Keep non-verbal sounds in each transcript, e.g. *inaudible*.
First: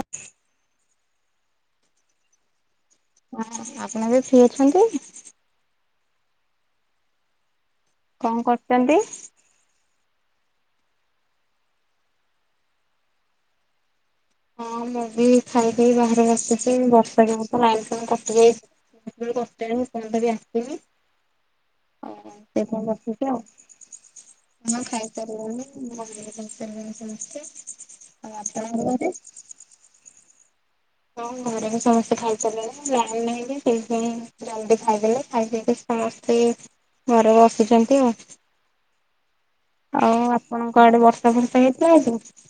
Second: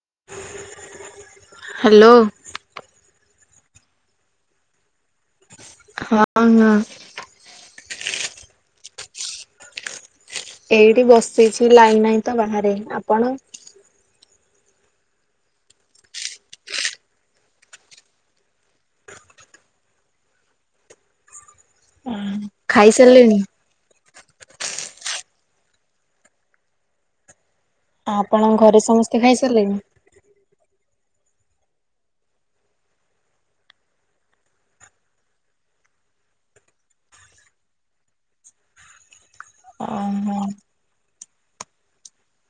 ହ। *inaudible* ହାଲୋ। ହଁ ଆପଣ ବି ଫ୍ରି ଅଛନ୍ତି। ହଁ ନା। କଣ କରୁଛନ୍ତି? ଏଇଠି ବସିଛି ଲାଇନ ନାଇଁ ତ ବାହାରେ। ଆପଣ? ହଁ ମୁଁ ବି ଖାଇପିଇ ବାହାରେ ବସିଚି, ବର୍ଷା ଯୋଗୁ ତ ଲାଇନ୍ ଫାଇନ୍ କଟି ଯାଇଛି। ଏତେବେଲୁ ପଚାରିବୁ କଣ ପାଇ ଆସିନି? ଆଉ ସେଇଥିପାଇଁ ଖାଇ ବସିଛି ଆଉ। ସାରିଲେଣି। *inaudible* ଆ ଆପଣଙ୍କ ଘରେ ସମସ୍ତେ ଖାଇ ସାରିଲେଣି? ହଁ ଘରେ ବି ସମସ୍ତେ ଖାଇଚାରିଲେଣି। ଲାଇନ ନାଇଁ ଯେ ସେଇପାଇଁ ଜଲ୍ଦି ଖାଇଦେଲେ ଖାଇଦେଇକି ସମସ୍ତେ ଘରେ ବସିଛନ୍ତି ଆଉ ଆଉ ଓହୋ। ଆପଣଙ୍କ ଆଡେ ବର୍ଷା ଫର୍ଷା ହେଇଥିଲା କି?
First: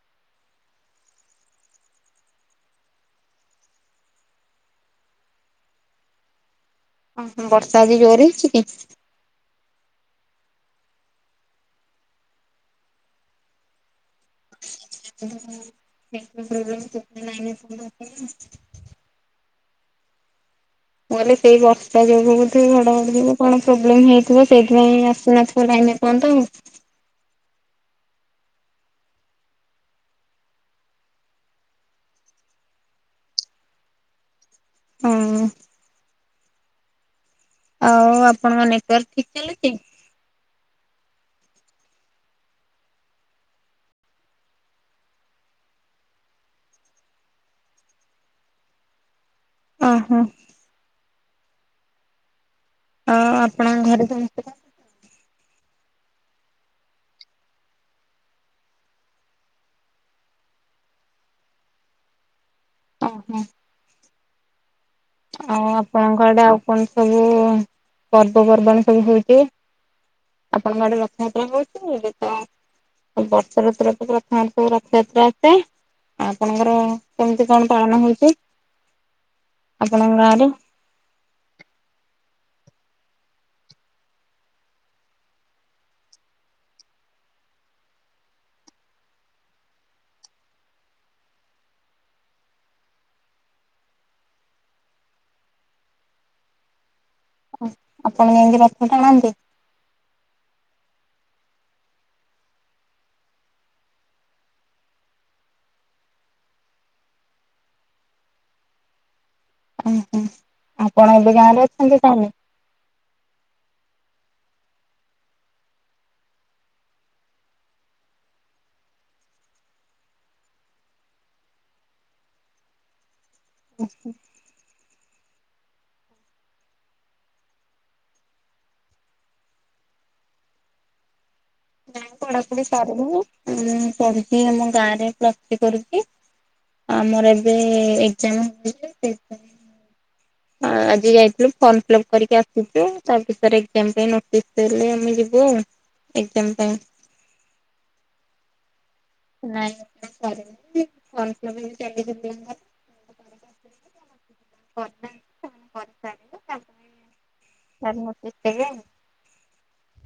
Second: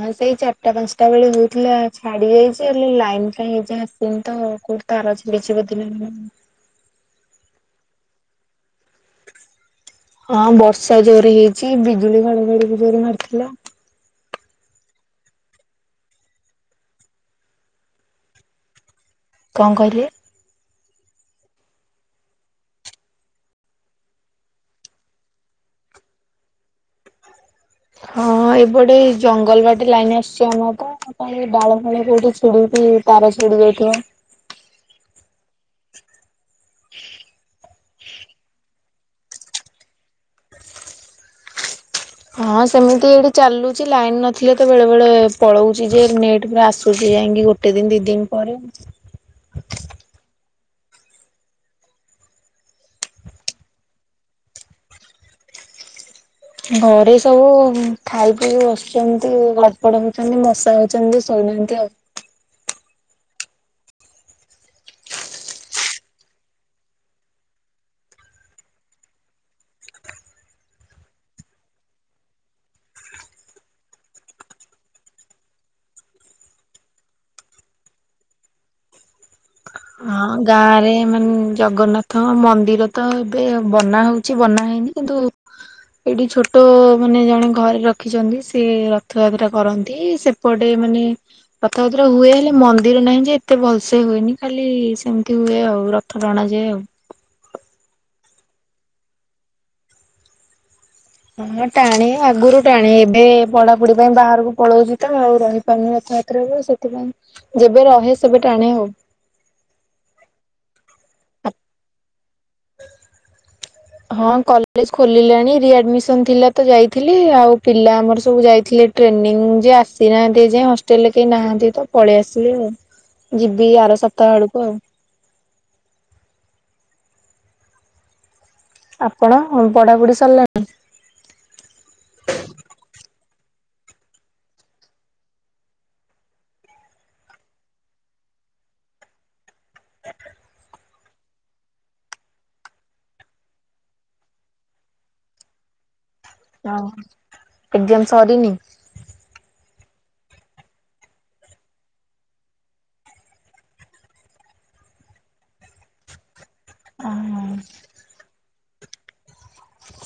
ହଁ ସେଇ ଚାରିଟା ପାଞ୍ଚଟା ବେଳେ ହେଇଥିଲା ଛାଡି ଯାଇଛି, ହେଲେ ଲାଇନ୍ କାଇଁ ଏଯାଏଁ ଆସିନି, ତ କୋଉଠି ତାର ତାର ଛିଣ୍ଡିଛି ବୋଧେ ନା କଣ? ଅ ହଁ ବର୍ଷା ଆଜି ଜୋରରେ ହେଇଚି କି? ହଁ ବର୍ଷା ଜୋରେ ହେଇଛି। ବିଜୁଳି ଘଡଘଡି ବି ଜୋର ମାରିଥିଲା। *inaudible* କଣ କହିଲେ? ମୁଁ କହିଲି ସେଇ ବର୍ଷା ଯୋଗୁ ବୋଧେ ଘଡଘଡି କି କଣ ପ୍ରୋବ୍ଲେମ ହେଇଥିବ, ସେଇଥିପାଇଁ ଆସୁନଥିବ ଲାଇ ଏନେ କୁହନ୍ତୁ? ହଁ ଏ ବଟେ ଜଙ୍ଗଲ ବାଟେ ଲାଇନ ଆସିଛି ଆମର ତ। କାଳେ ଡାଳଫାଳ କୋଉଠି ଛିଡି କି ତାର ଛିଡି ଯାଇଥିବ। ହୁଁ ଉଁ। ହଁ। *inaudible* ସାର୍ ଠିକ ଚାଲିଛି? ହଁ ସେମିତି ଏଠି ଚାଲୁଚି, ଲାଇନ ନଥିଲେ ତ ବେଳେ ବେଳେ ପଳଉଚି ଯେ ନେଟ ପୁରା ଆସୁଚି ଯାଇକି ଗୋଟେ ଦିନ ଦି ଦିନ ପରେ ଓ ହୋ। ହଁ ଆପଣଙ୍କ ଘରେ ସମସ୍ତେ କଣ *inaudible* ଘରେ ସବୁ ଖାଇ ପିଇକି ବସିଛନ୍ତି। ଗଡପଡ ହଉଛନ୍ତି ମଶା ହଉଛନ୍ତି। ଏମତି ଆଉ। ଓ ହୋ। ଆଉ ଆପଣଙ୍କ ଆଡେ ଆଉ କଣ ସବୁ ପର୍ବପର୍ବାଣୀ ସବୁ ହଉଛି? ଆପଣଙ୍କ ଆଡ଼େ ରଥଯାତ୍ରା ହଉଛି? ଏ ତ ବର୍ଷା ଋତୁର ରେ ପ୍ରଥମ ସବୁ ରଥଯାତ୍ରା ଆସେ। ଆଉ ଆପଣଙ୍କର କେମିତି କଣ ପାଳନ ହଉଛି? ଆପଣଙ୍କ ହଁ, ଗାଁରେ? ଗାଁ ରେ ମାନେ ଜଗନ୍ନାଥ। ହଁ ମନ୍ଦିର ତ ଏବେ ବନା ହଉଛି ବନା ହେଇନି କିନ୍ତୁ ଏଠି ଛୋଟ ମାନେ ଜଣେ ଘରେ ରଖିଛନ୍ତି ସେ ରଥଯାତ୍ରା କରନ୍ତି। ସେପଟେ ମାନେ ରଥଯାତ୍ରା ହୁଏ ହେଲେ ମନ୍ଦିର ନାହିଁ ଯେ ଏତେ ଭଲସେ ହୁଏନି ଖାଲି ଖାଲି ସେମିତି ହୁଏ ଆଉ, ରଥ ଟଣାଯାଏ ଆଉ। ଆପଣ ଯାଇକି ରଥ ଟାଣନ୍ତି? ହଁ ମୁଁ ଟାଣେ ଆଗରୁ ଟାଣେ, ଏବେ ପଢାପଢି ପାଇଁ ବାହାରକୁ ପଳଉଛି ତ ମୁଁ ଆଉ ରହିପାରୁନି ଏ ରଥଯାତ୍ରାକୁ ସେଥିପାଇଁ ଯେବେ ରହେ, ସେବେ ଟାଣେ ଆଉ। ଓହୋ ଆପଣ ଏବେ ଗାଁରେ ଅଛନ୍ତି ତାହଲେ? *inaudible* ହଁ କଲେଜ ଖୋଲିଲାଣି ରି ଆଡମିସନ ଥିଲା ତ ଯାଇଥିଲି। ଆଉ ପିଲା ଆମର ସବୁ ଯାଇଥିଲେ ଟ୍ରେନିଂ ଯେ ଆସିନାହାନ୍ତି ଯାଇ ହଷ୍ଟେଲରେ କେହି ନାହାନ୍ତି ତ ପଳେଇ ଆସିଲି ଆଉ। ଯିବି ଆର ସପ୍ତାହ ଆଡକୁ ଆଉ। ଆପଣ ବଢ଼ାବୁଢ଼ୀ ସରିଲାଣି? ନାଇଁ ପଢାପଢି ସରିନି ମୁଁ ପଢୁଛି ଆମ ଗାଁରେ ପ୍ଲସଥ୍ରୀ କରୁଛି। ଆମର ଏବେ ଏକ୍ଜାମ *unintelligible* ଆ ଆଜି ଯାଇଥିଲୁ ଫର୍ମ ଫିଲ୍ଅପ୍ କରିକି ଆସିଛୁ ତା ଭିତରେ କ୍ୟାମ୍ପନ ନୋଟିସ୍ ଦେଲେ ଆମେ ଯିବୁ ଆଉ। ଏକ୍ଜାମ ପାଇଁ ହ ଏକ୍ଜାମ ସରି ନି? ନାଇଁ ଏକ୍ଜାମ ସରିନି। ଫୋରମ୍ ଫିଲପ ଚାଲିଛି *inaudible* *inaudible* ତାର ନୋଟିସ *unintelligible*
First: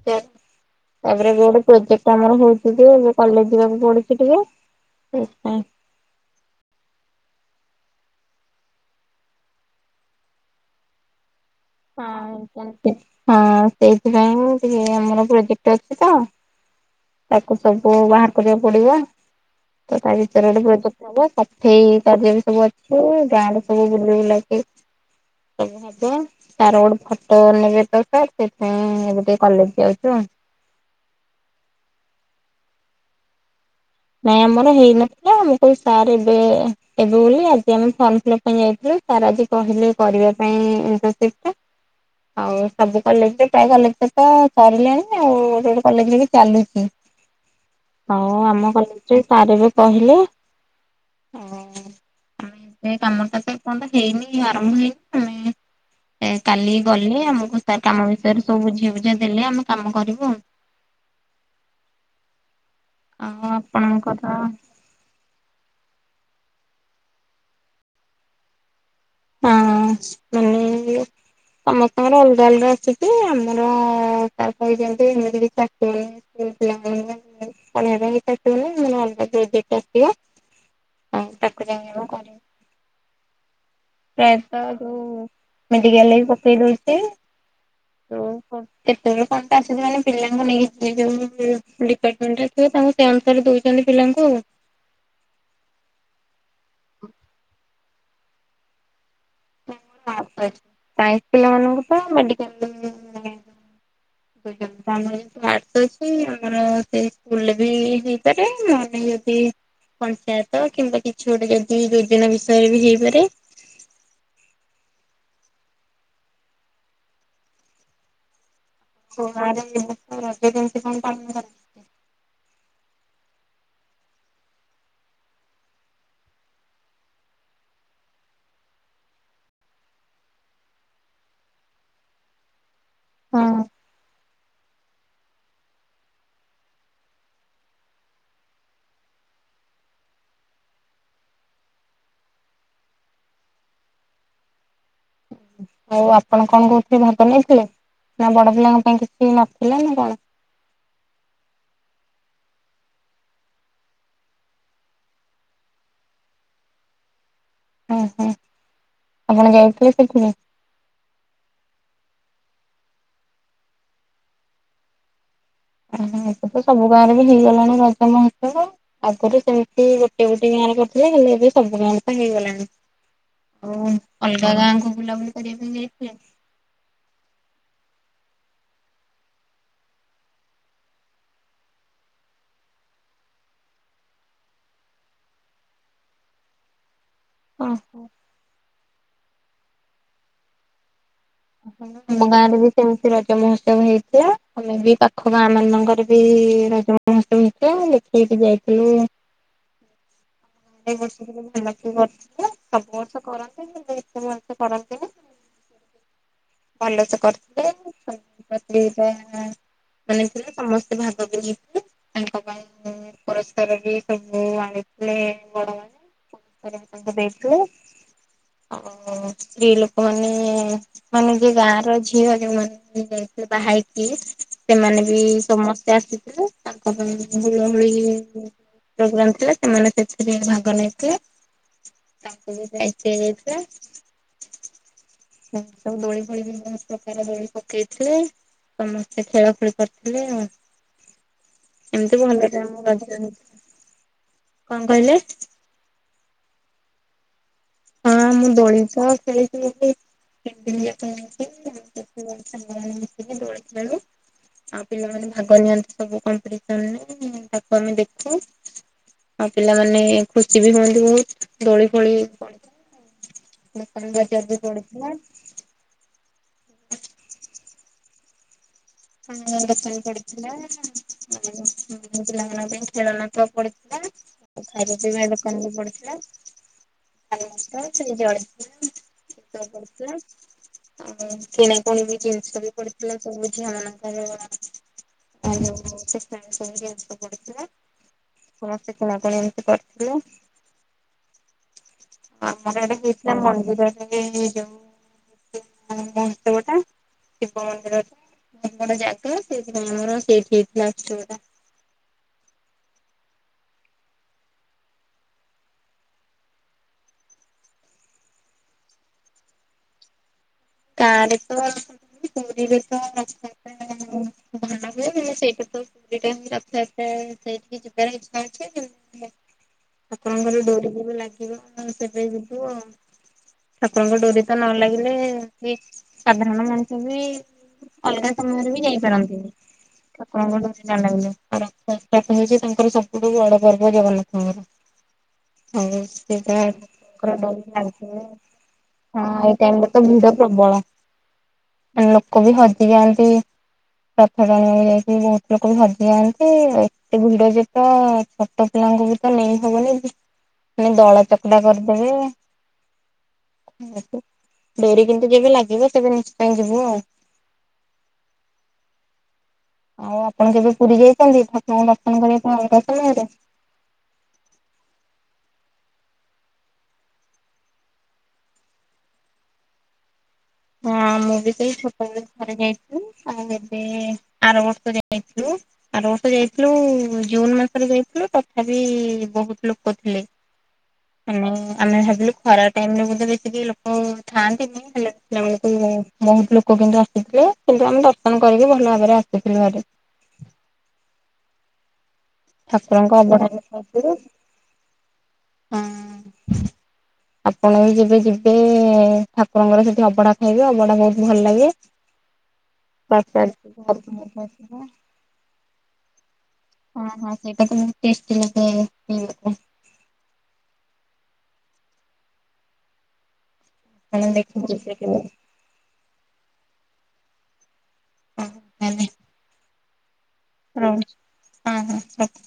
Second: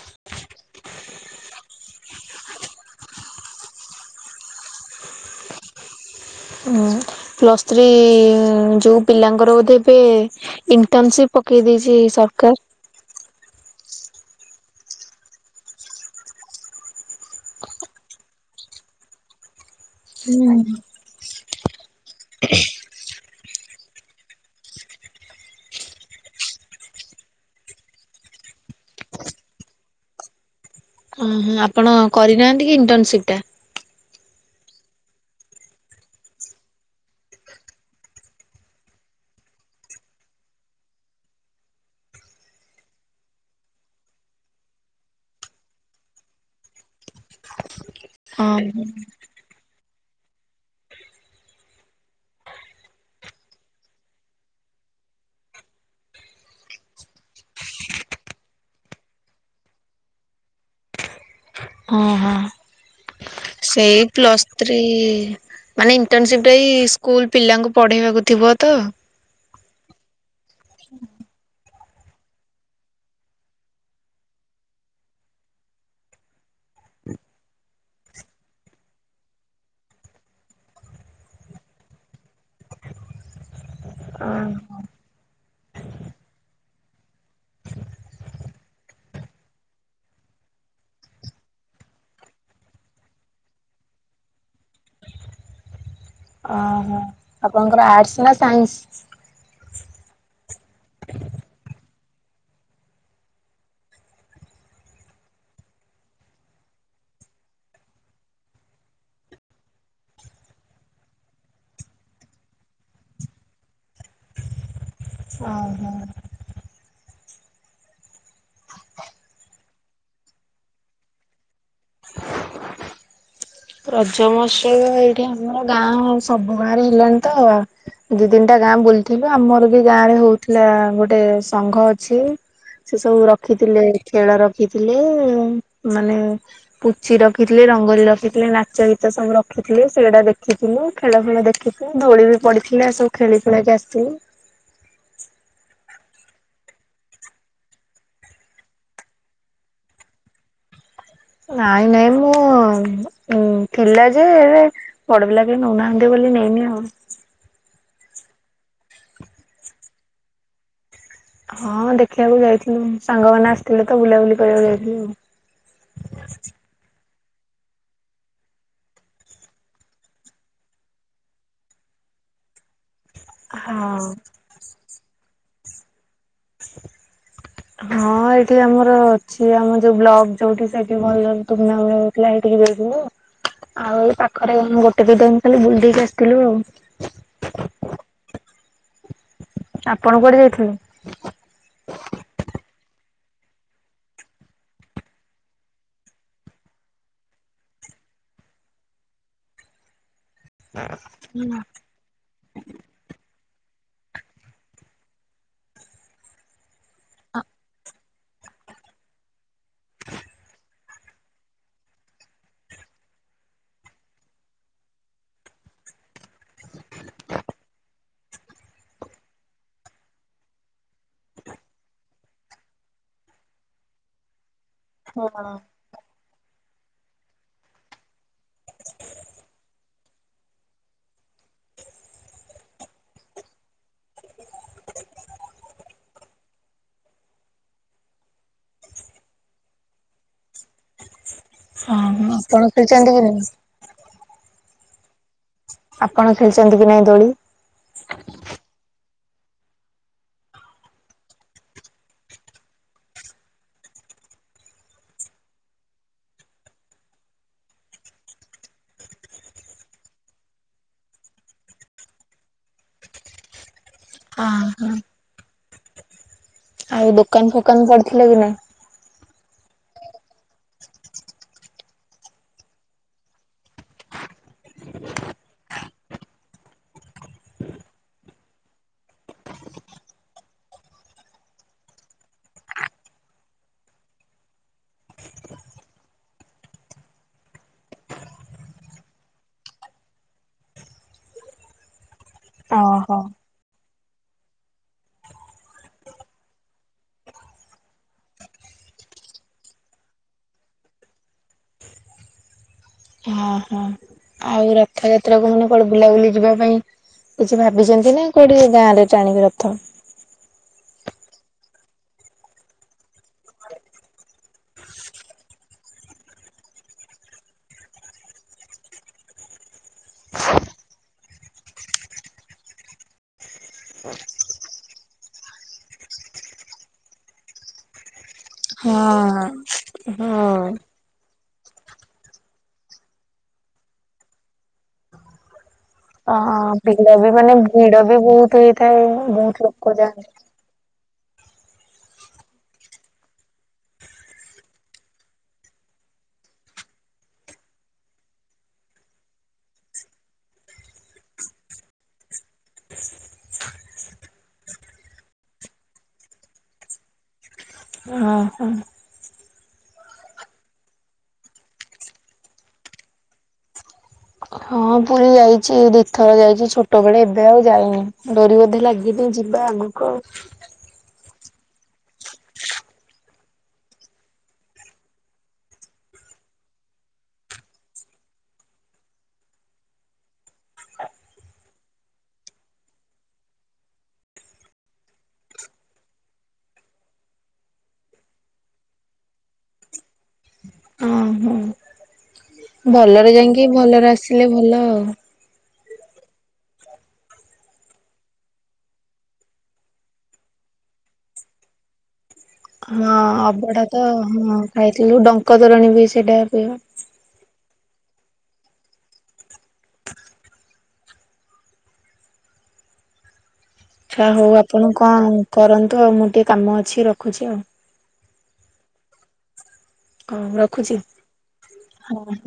ତାପରେ ଏବେ ଗୋଟେ ପ୍ରୋଜେକ୍ଟ ଆମର ହଉଛି ଯେ ଏ କଲେଜ ଯିବାକୁ ପଡୁଛି ଟିକେ। *unintelligible* ଓ ପ୍ଲସ୍ ଥ୍ରୀ ଯୋଉ ପିଲାଙ୍କର ବୋଧେ ଏବେ ଇଣ୍ଟର୍ନସିପ୍ ପକେଇ ଦେଇେଇଛି ହଁ ସରକାର ଇଣ୍ଟର୍ନସିପ୍। ହଁ ସେଇଥିପାଇଁ ଟିକେ ଆମର ପ୍ରୋଜେକ୍ଟ ଅଛି ତ ତାକୁ ସବୁ ବାହାର କରିବାକୁ ପଡିବ। ତ ତା ଭିତରେ ହୁଁ ଗୋଟେ ପ୍ରୋଜେକଟ ହବ। ସଫେଇ କାର୍ଯ୍ୟ ବି ସବୁ ଅଛି ଗାଁରେ ସବୁ ବୁଲି ବୁଲାକି ସବୁ ହବ। ତାର ଗୋଟେ ଫଟୋ ନେବେ ତ ସାର୍ ସେଥିପାଇଁ ଏବେ ଟିକେ କଲେଜ ଯାଉଛୁ ଆଉ। ଓହୋ ଆପଣ କରିନାହାନ୍ତି କି ଇଣ୍ଟର୍ନସିପ ଟା? ନାଇଁ ଆମର ହେଇନଥିଲା। ମୁଁ କହିଲି ସାର୍ ଏବେ ଏବେ ବୋଲି ଆଜି ଆମେ ଫର୍ମ ଫିଲପ୍ ପାଇଁ ଯାଇଥିଲୁ। ସାର ଆଜି କହିଲେ କରିବା ପାଇଁ ଇଣ୍ଟର୍ନସିପ ଟା। ଆଉ ସବୁ କଲେଜରେ ପ୍ରାୟ କଲେଜ ତ ସରିଲାଣି ଆଉ ଗୋଟେ ଗୋଟେ କଲେଜରେ ବି ଚାଲୁଛି। ଆଉ ଆମ ହଁ। କଲେଜ ରେ ସାର୍ ବି କହିଲେ ଆଉ ଏ କାମ ଟା ଏପର୍ଯ୍ୟନ୍ତ ହେଇନି ଆରମ୍ଭ ହେଇନି। କାଲି ଗଲେ ଆମକୁ ସାର୍ କାମ ବିଷୟରେ ସବୁ ବୁଝି ବୁଝି ଦେଲେ ଆମେ କାମ କରିବୁ ଆଉ। *inaudible* ଓହୋ। ଆଉ ସେଇ ଆପଣଙ୍କର ହଁ ପ୍ଲୁସଥ୍ରୀ ମାନେ ଇଣ୍ଟରସିପ ଟ ସ୍କୁଲ ପିଲାଙ୍କୁ ପଢେଇବାକୁ ଥିବ ତ ହଁ ମାନେ *inaudible* ଆମର ଅଲଗା ଅଲଗା ଆସେ ଯେ ଆମର ସାର୍ କହିଛନ୍ତି ଏମିତି *inaudible* *inaudible* ଆସିବ ନହଲେ ଅଲଗା ପ୍ରୋଜେକଟ ଆସିବ। ହଁ ତାକୁ *unintelligible* ପ୍ରାୟତଃ ଆ ମେଣ୍ଟିକଲେ ବି ପକେଇଦୋଉଚି ଏତେବେଳେ କଣ ତ ଆସିଥିବ ମାନେ ପିଲାଙ୍କୁ ନେଇକି ଯୋଉ ଡିପାର୍ଟମେଣ୍ଟିବ ତା ସେ ଅନୁସାରେ କହୁଚନ୍ତି ପିଲାଙ୍କୁ ଆ ଓହୋ ଆପଣଙ୍କର ଆର୍ଟସ୍ ନା ସାଇନ୍ସ? ମୋର ଅର୍ଟସ୍ ଅଛି ସାଇନ୍ସ୍ ପିଲାମାନଙ୍କୁ ତ ମେଡିିକାଲ ଆମର ଯେହେତୁ ଆର୍ଟସ୍ ଅଛି ଆମର ସେ ସ୍କୁଲ ବି ହେଇପାରେ ମାନେ ପଞ୍ଚାୟତ କିମ୍ବା କିଛି ଗୋଟେ ଯଦି ଯୋଜନା ବିଷୟରେ ବି ହେଇପାରେ। ଓହୋ। ଗାଁରେ ଏ ବର୍ଷ ରଜ କେମିତି କଣ ପାଳନ *unintelligible* ରଜ ମହୋତ୍ସବ ଏଇଠି ଆମର ଗାଁ ସବୁ ଗାଁରେ ହେଲାଣି ତ। ଦିଇ ତିନିଟା ଗାଁ ବୁଲିଥିବ ଆମର ବି ଗାଁ ରେ ହୋଉଥିଲା ଗୋଟେ ସଂଘ ଅଛି। ସେ ସବୁ ହଁ ରଖିଥିଲେ ଖେଳ ରଖିଥିଲେ ମାନେ ପୁଚି ରଖିଥିଲେ। *unintelligible* ଥିଲେ ନାଚ ଗୀତ ସବୁ ରଖିଥିଲେ ସେଇଡ଼ା ଦେଖିଥିଲୁ ଖେଳ ଖେଳ ଦେଖିଥିଲୁ ଧୋଳି ବି ପଡିଥିଲେ ସବ ଖେଳ *unintelligible* ଆସିଥିଲୁ। ହୁଁ ଆଉ ଆପଣ କଣ କହୁଥିଲେ ଭାଗ ନେଇଥିଲେ, ନା ବଡ ପିଲାଙ୍କ ପାଇଁ କିଛି ନଥିଲା ନା କଣ? ନାଇଁ ନାଇଁ ମୁଁ ଥିଲା ଯେ ବଡ ପିଲା କେ ନଉନାହାନ୍ତି ବୋଲି *unintelligible* ହ ହୁଁ ଆପଣ ଯାଇଥିଲେ ସେଥିରେ? ହଁ ଦେଖିବାକୁ ଯାଇଥିଲୁ, ସାଙ୍ଗମାନେ ଆସିଥିଲେ ତ ବୁଲାବୁଲି କରିବାକୁ ଯାଇଥିଲୁ ଆଉ। ଓ ଏ ତ ସବୁ *unintelligible* ହେଇଗଲାଣି ରଜ ମହୋତ୍ସବ, ଆଗରୁ ସେମିତି ଗୋଟେ ଗୋଟଏ ଗାଁ ରେ କରୁଥିଲେ ହେଲେ ଏବେ ସବୁ ଗାଁରେ ହେଇଗଲାଣି, ଆଉ ହଁ ଅଲଗା ଗାଁ କୁ ବୁଲାବୁଲି କରିବା ପାଇଁ ଯାଇଥିଲେ? ହଁ ଏଇଠି ଆମର ଅଛି ଆମର ଯୋଉ ବ୍ଲକ ଯୋଉଠି ସେଠି ଭଲ ତୁମ ଭଳିଆ ହୋଉଥିଲା ଏ *unintelligible* ଥିଲୁ ଆଉ ଏଇ ପାଖରେ ଗୋଟେ ଗୋଟେ ଦିଇ ଟା ଖାଲି ବୁଲେଇକି ଆସିଥିଲୁ ଆଉ। ଆମ ଆପଣ କୁଆଡେ ଯାଇଥିଲେ? *unintelligible* ବି ସେମିତି ରଜ ମହୋତ୍ସବ ହେଇଥିଲା, ଆମେ ବି ପାଖ ଗାଁ ମାନଙ୍କରେ ବି ରଜ ମହୋତ୍ସବ ହେଇଥିଲା। ଦେଖି *unintelligible* ଯାଇଥିଲୁ। ହ ଏ ବର୍ଷ ଭଲ କି କର *unintelligible* ସବୁ ବର୍ଷ କରନ୍ତି? ଏତେ *unintelligible* ଭଲ ସେ କରିଥିଲେ *unintelligible* ଭାଗ ବିଇ *unintelligible* ତାଙ୍କ ପାଇଁ ପୁରସ୍କାର ବି ସବୁ ଆଣିଥିଲେ ବଡ ମାନେ ତା ଦେଇଥିଲେ ଆଉ ସ୍ତ୍ରୀ ଲୋକମାନେ ମାନେ ଯିଏ ଗାଁ ର ଝିଅ ଯୋଉ ମାନେ *unintelligible* ବାହା ହୋଇଥିଲେ। ସେମାନେ ବି ହଁ ସମସ୍ତେ ଆସିଥିଲେ ତାଙ୍କ ବି ହୁଳହୁଳି ପ୍ରୋଗ୍ରାମ ଥିଲେ ସେମାନେ ସେଥିରେ ଭାଗ ନେଇଥିଲେ। ତାକୁ ବି ଯାଇ ଦାୟିତ୍ୱ ଦିଆଯାଇଥିଲା। ସମସ୍ତ *unintelligible* ପ୍ରକାର ଦୋଳି ପକେଇଥିଲେ ସମସ୍ତେ ଖେଳ ଖେଳି ପାରିଥିଲେ ଆଉ। ଏମିତି ଭଲ ଆପଣ ଖେଳିଛନ୍ତି କି ନାଇଁ *unintelligible* କଣ କହିଲେ? ଆପଣ ଖେଳିଚନ୍ତି କି ନାଇଁ ଦୋଳି? ହଁ ମୁଁ ଦୋଳି ତ ଖେଳି କେ *unintelligible* ଦୋଳି ଖେଳୁ। ଆଉ ପିଲାମାନେ ଭାଗ ନିଅନ୍ତି ସବୁ କପିସନରେ ତାକୁ ଆମେ ଦେଖୁ ଆଉ ପିଲାମାନେ ଖୁସି ବି ହୁଅନ୍ତିବହୁତ, ଦୋଳି ଫୋଳି ପ ଦୋକାନ ବଜାର ବି ପଡିଥିଲା। ଆଉ ଦୋକାନ ଫୋକାନ ପଡିଥିଲା କି ନାଇଁ? *unintelligible* ପଡିଥିଲା ପିଲାଙ୍କ ପାଇଁ ଖେଳନା ପଡିଥିଲା ଖାଇବା ପିଇବା ଦୋକାନ ବି ପଡିଥିଲା। *unintelligible* ଆଉ କିଣାକଣି ବି ଜିନିଷ ବି ପଡିଥିଲା ସବୁଝିଅ ମାନ ଆଉଯଉ *unintelligible* ପଡିଥିଲା। ସମସ୍ତେ କିଣାକୁଣି ଏମିତି କରିଥିଲେ। ଆମର ଏଟେ ଓହୋ। ହେଥିଲା ମନ୍ଦିରଟ ଯଉ *unintelligible* *unintelligible* ହଁ ହଁ ଆଉ ରଥ ଯାତ୍ରା କୁ ମାନେ କୁଆଡେ ବୁଲାବୁଲି ଯିବା ପାଇଁ କିଛି ଭାବିଛନ୍ତି ନା, କୋଉଠି ଗାଁରେ ଟାଣିବେ ରଥ? ଗାଁରେ କଣ? ପୁରୀରେ ତ *unintelligible* ଟନା ହୁଏ ସେଇଟା ତ ପୁରୀ ଟା ହିଁ ରଥଯାତ୍ରା ସେଇଠି ଯିବାର ଇଛା ଅଛି ଠାକୁରଙ୍କର ଡୋରି ଯେବେ ଲାଗିବ, ସେବେ ଯିବୁ ଆଉ। ଆପଣଙ୍କ ଡୋରି ତ ନ ଲାଗିଲେ ସେ ସାଧାରଣ ମଣିଷ ବି, ଅଲଗା ସମୟରେ ବି ଯାଇପାରନ୍ତିନି। ହଁ। ଠାକୁରଙ୍କଠୁ ହଁ ଡୋରି ନ ଲାଗିଲା ର ହଉଛି ତାଙ୍କର ସବୁଠୁ ବଡ ପର୍ବ ଜଗନ୍ନାଥଙ୍କର ହଉ ଅ *unintelligible* ଭିଡ ବି ମାନେ ଭିଡ ବି ବହୁତ ହେଇଥାଏ ହଁ, ଏଇ ବହୁତ ଟାଇମ ଲୋକ ତ ଭିଡ ଯାଆନ୍ତି। ପ୍ରବଳ ଲୋକ ବି ହଜିଯାଆନ୍ତି। ରଥ ଟାଣିବାକୁ ଯାଇକି ବହୁତ ଲୋକ ବି ହଜିଯାଆନ୍ତି ଏତେ ଭିଡ ଯେତ ଛୋଟ ପି ତାଙ୍କୁ ବି ତ ନେଇ ହବନି ମାନେ ଦଳା ଚକଟା କରିଦେବେ। ଡୋରି କେ ଯେବେ ଲାଗିବ ସେବେ ନିଶ୍ଚୟ ଯିବୁ ଆଉ ଓହୋ ଆଉ ଆପଣ କେବେ ପୁରୀ ଯାଇଛନ୍ତି? ଠାକୁରଙ୍କୁ ଦର୍ଶନ କରିବା ପାଇଁ ରଥ ସମୟରେ? ହଁ, ପୁରୀ ଯାଇଛି ଦି ଥର ଯାଇଛି ଛୋଟ ବେଳେ, ଏବେ ଆଉ ଯାଇନି, ଡୋରି ବୋଧେ ଲାଗିନି ଯି ଯିବା ଆଗକୁ ହଁ ଅ ହଁ, ମୁଁ ବି ସେଇ ଛୋଟବେଳେ ଥରେ ଯାଇଥିଲି ଆଉ ଏବେ ଆର ବର୍ଷ ଯାଇଥିଲୁ ଆର ବର୍ଷ ଯାଇଥିଲୁ, ଜୁନ ମାସରେ ଯାଇଥିଲୁ ତଥାପି ବହୁତ ଲୋକ ଥିଲେ। ମାନେ ଆମେ ଭାବିଲୁ ଖରା ଟାଇମରେ ବୋଧେ ବେଶି କେହି ଲୋକ ଥାଆନ୍ତିନି ହେଲେ ବହୁତ ଲୋକ କିନ୍ତୁ ଆସିଥିଲେ କିନ୍ତୁ ଆମେ ଦର୍ଶନ କରିକି ଭଲ ଭାବରେ ଆସିଥିଲୁ *inaudible* ଓହୋ ଠାକୁରଙ୍କ ଅବଢ଼ା ଭଲରେ *unintelligible* ହଁ ଆସିଲେ ଭଲ ଆଉ। ଅ ଆପଣ ବି ଯେବେ ଯିବେ? ଯିବେ ଠାକୁରଙ୍କର ସେଠି ଅବଢା ଖାଇବେ, ଅବଢା ବହୁତ ଭଲ ଲାଗେ। ହଁ, ଅବଢ଼ା ତ ହଁ, ଖାଇଥିଲୁ ଡଙ୍କ ତରଣୀ ବି ସେଇଟା ପିଉ। ହଁ, ହଁ ସେଇଟା ତ ଟେଷ୍ଟି ଲାଗେ ପିଇବାକୁ। ଆଛା ହଁ ହଉ, ଦେଖିଛି ଆପଣ ହଁ ହଁ କଣ କରନ୍ତୁ ଆଉ ମୁଁ ଟିକେ କାମ ଅଛି ରଖୁଛି ଆଉ। ଓ ଭଲ। ହଁ, ରଖୁଛି। ରହୁଚି। ହଁ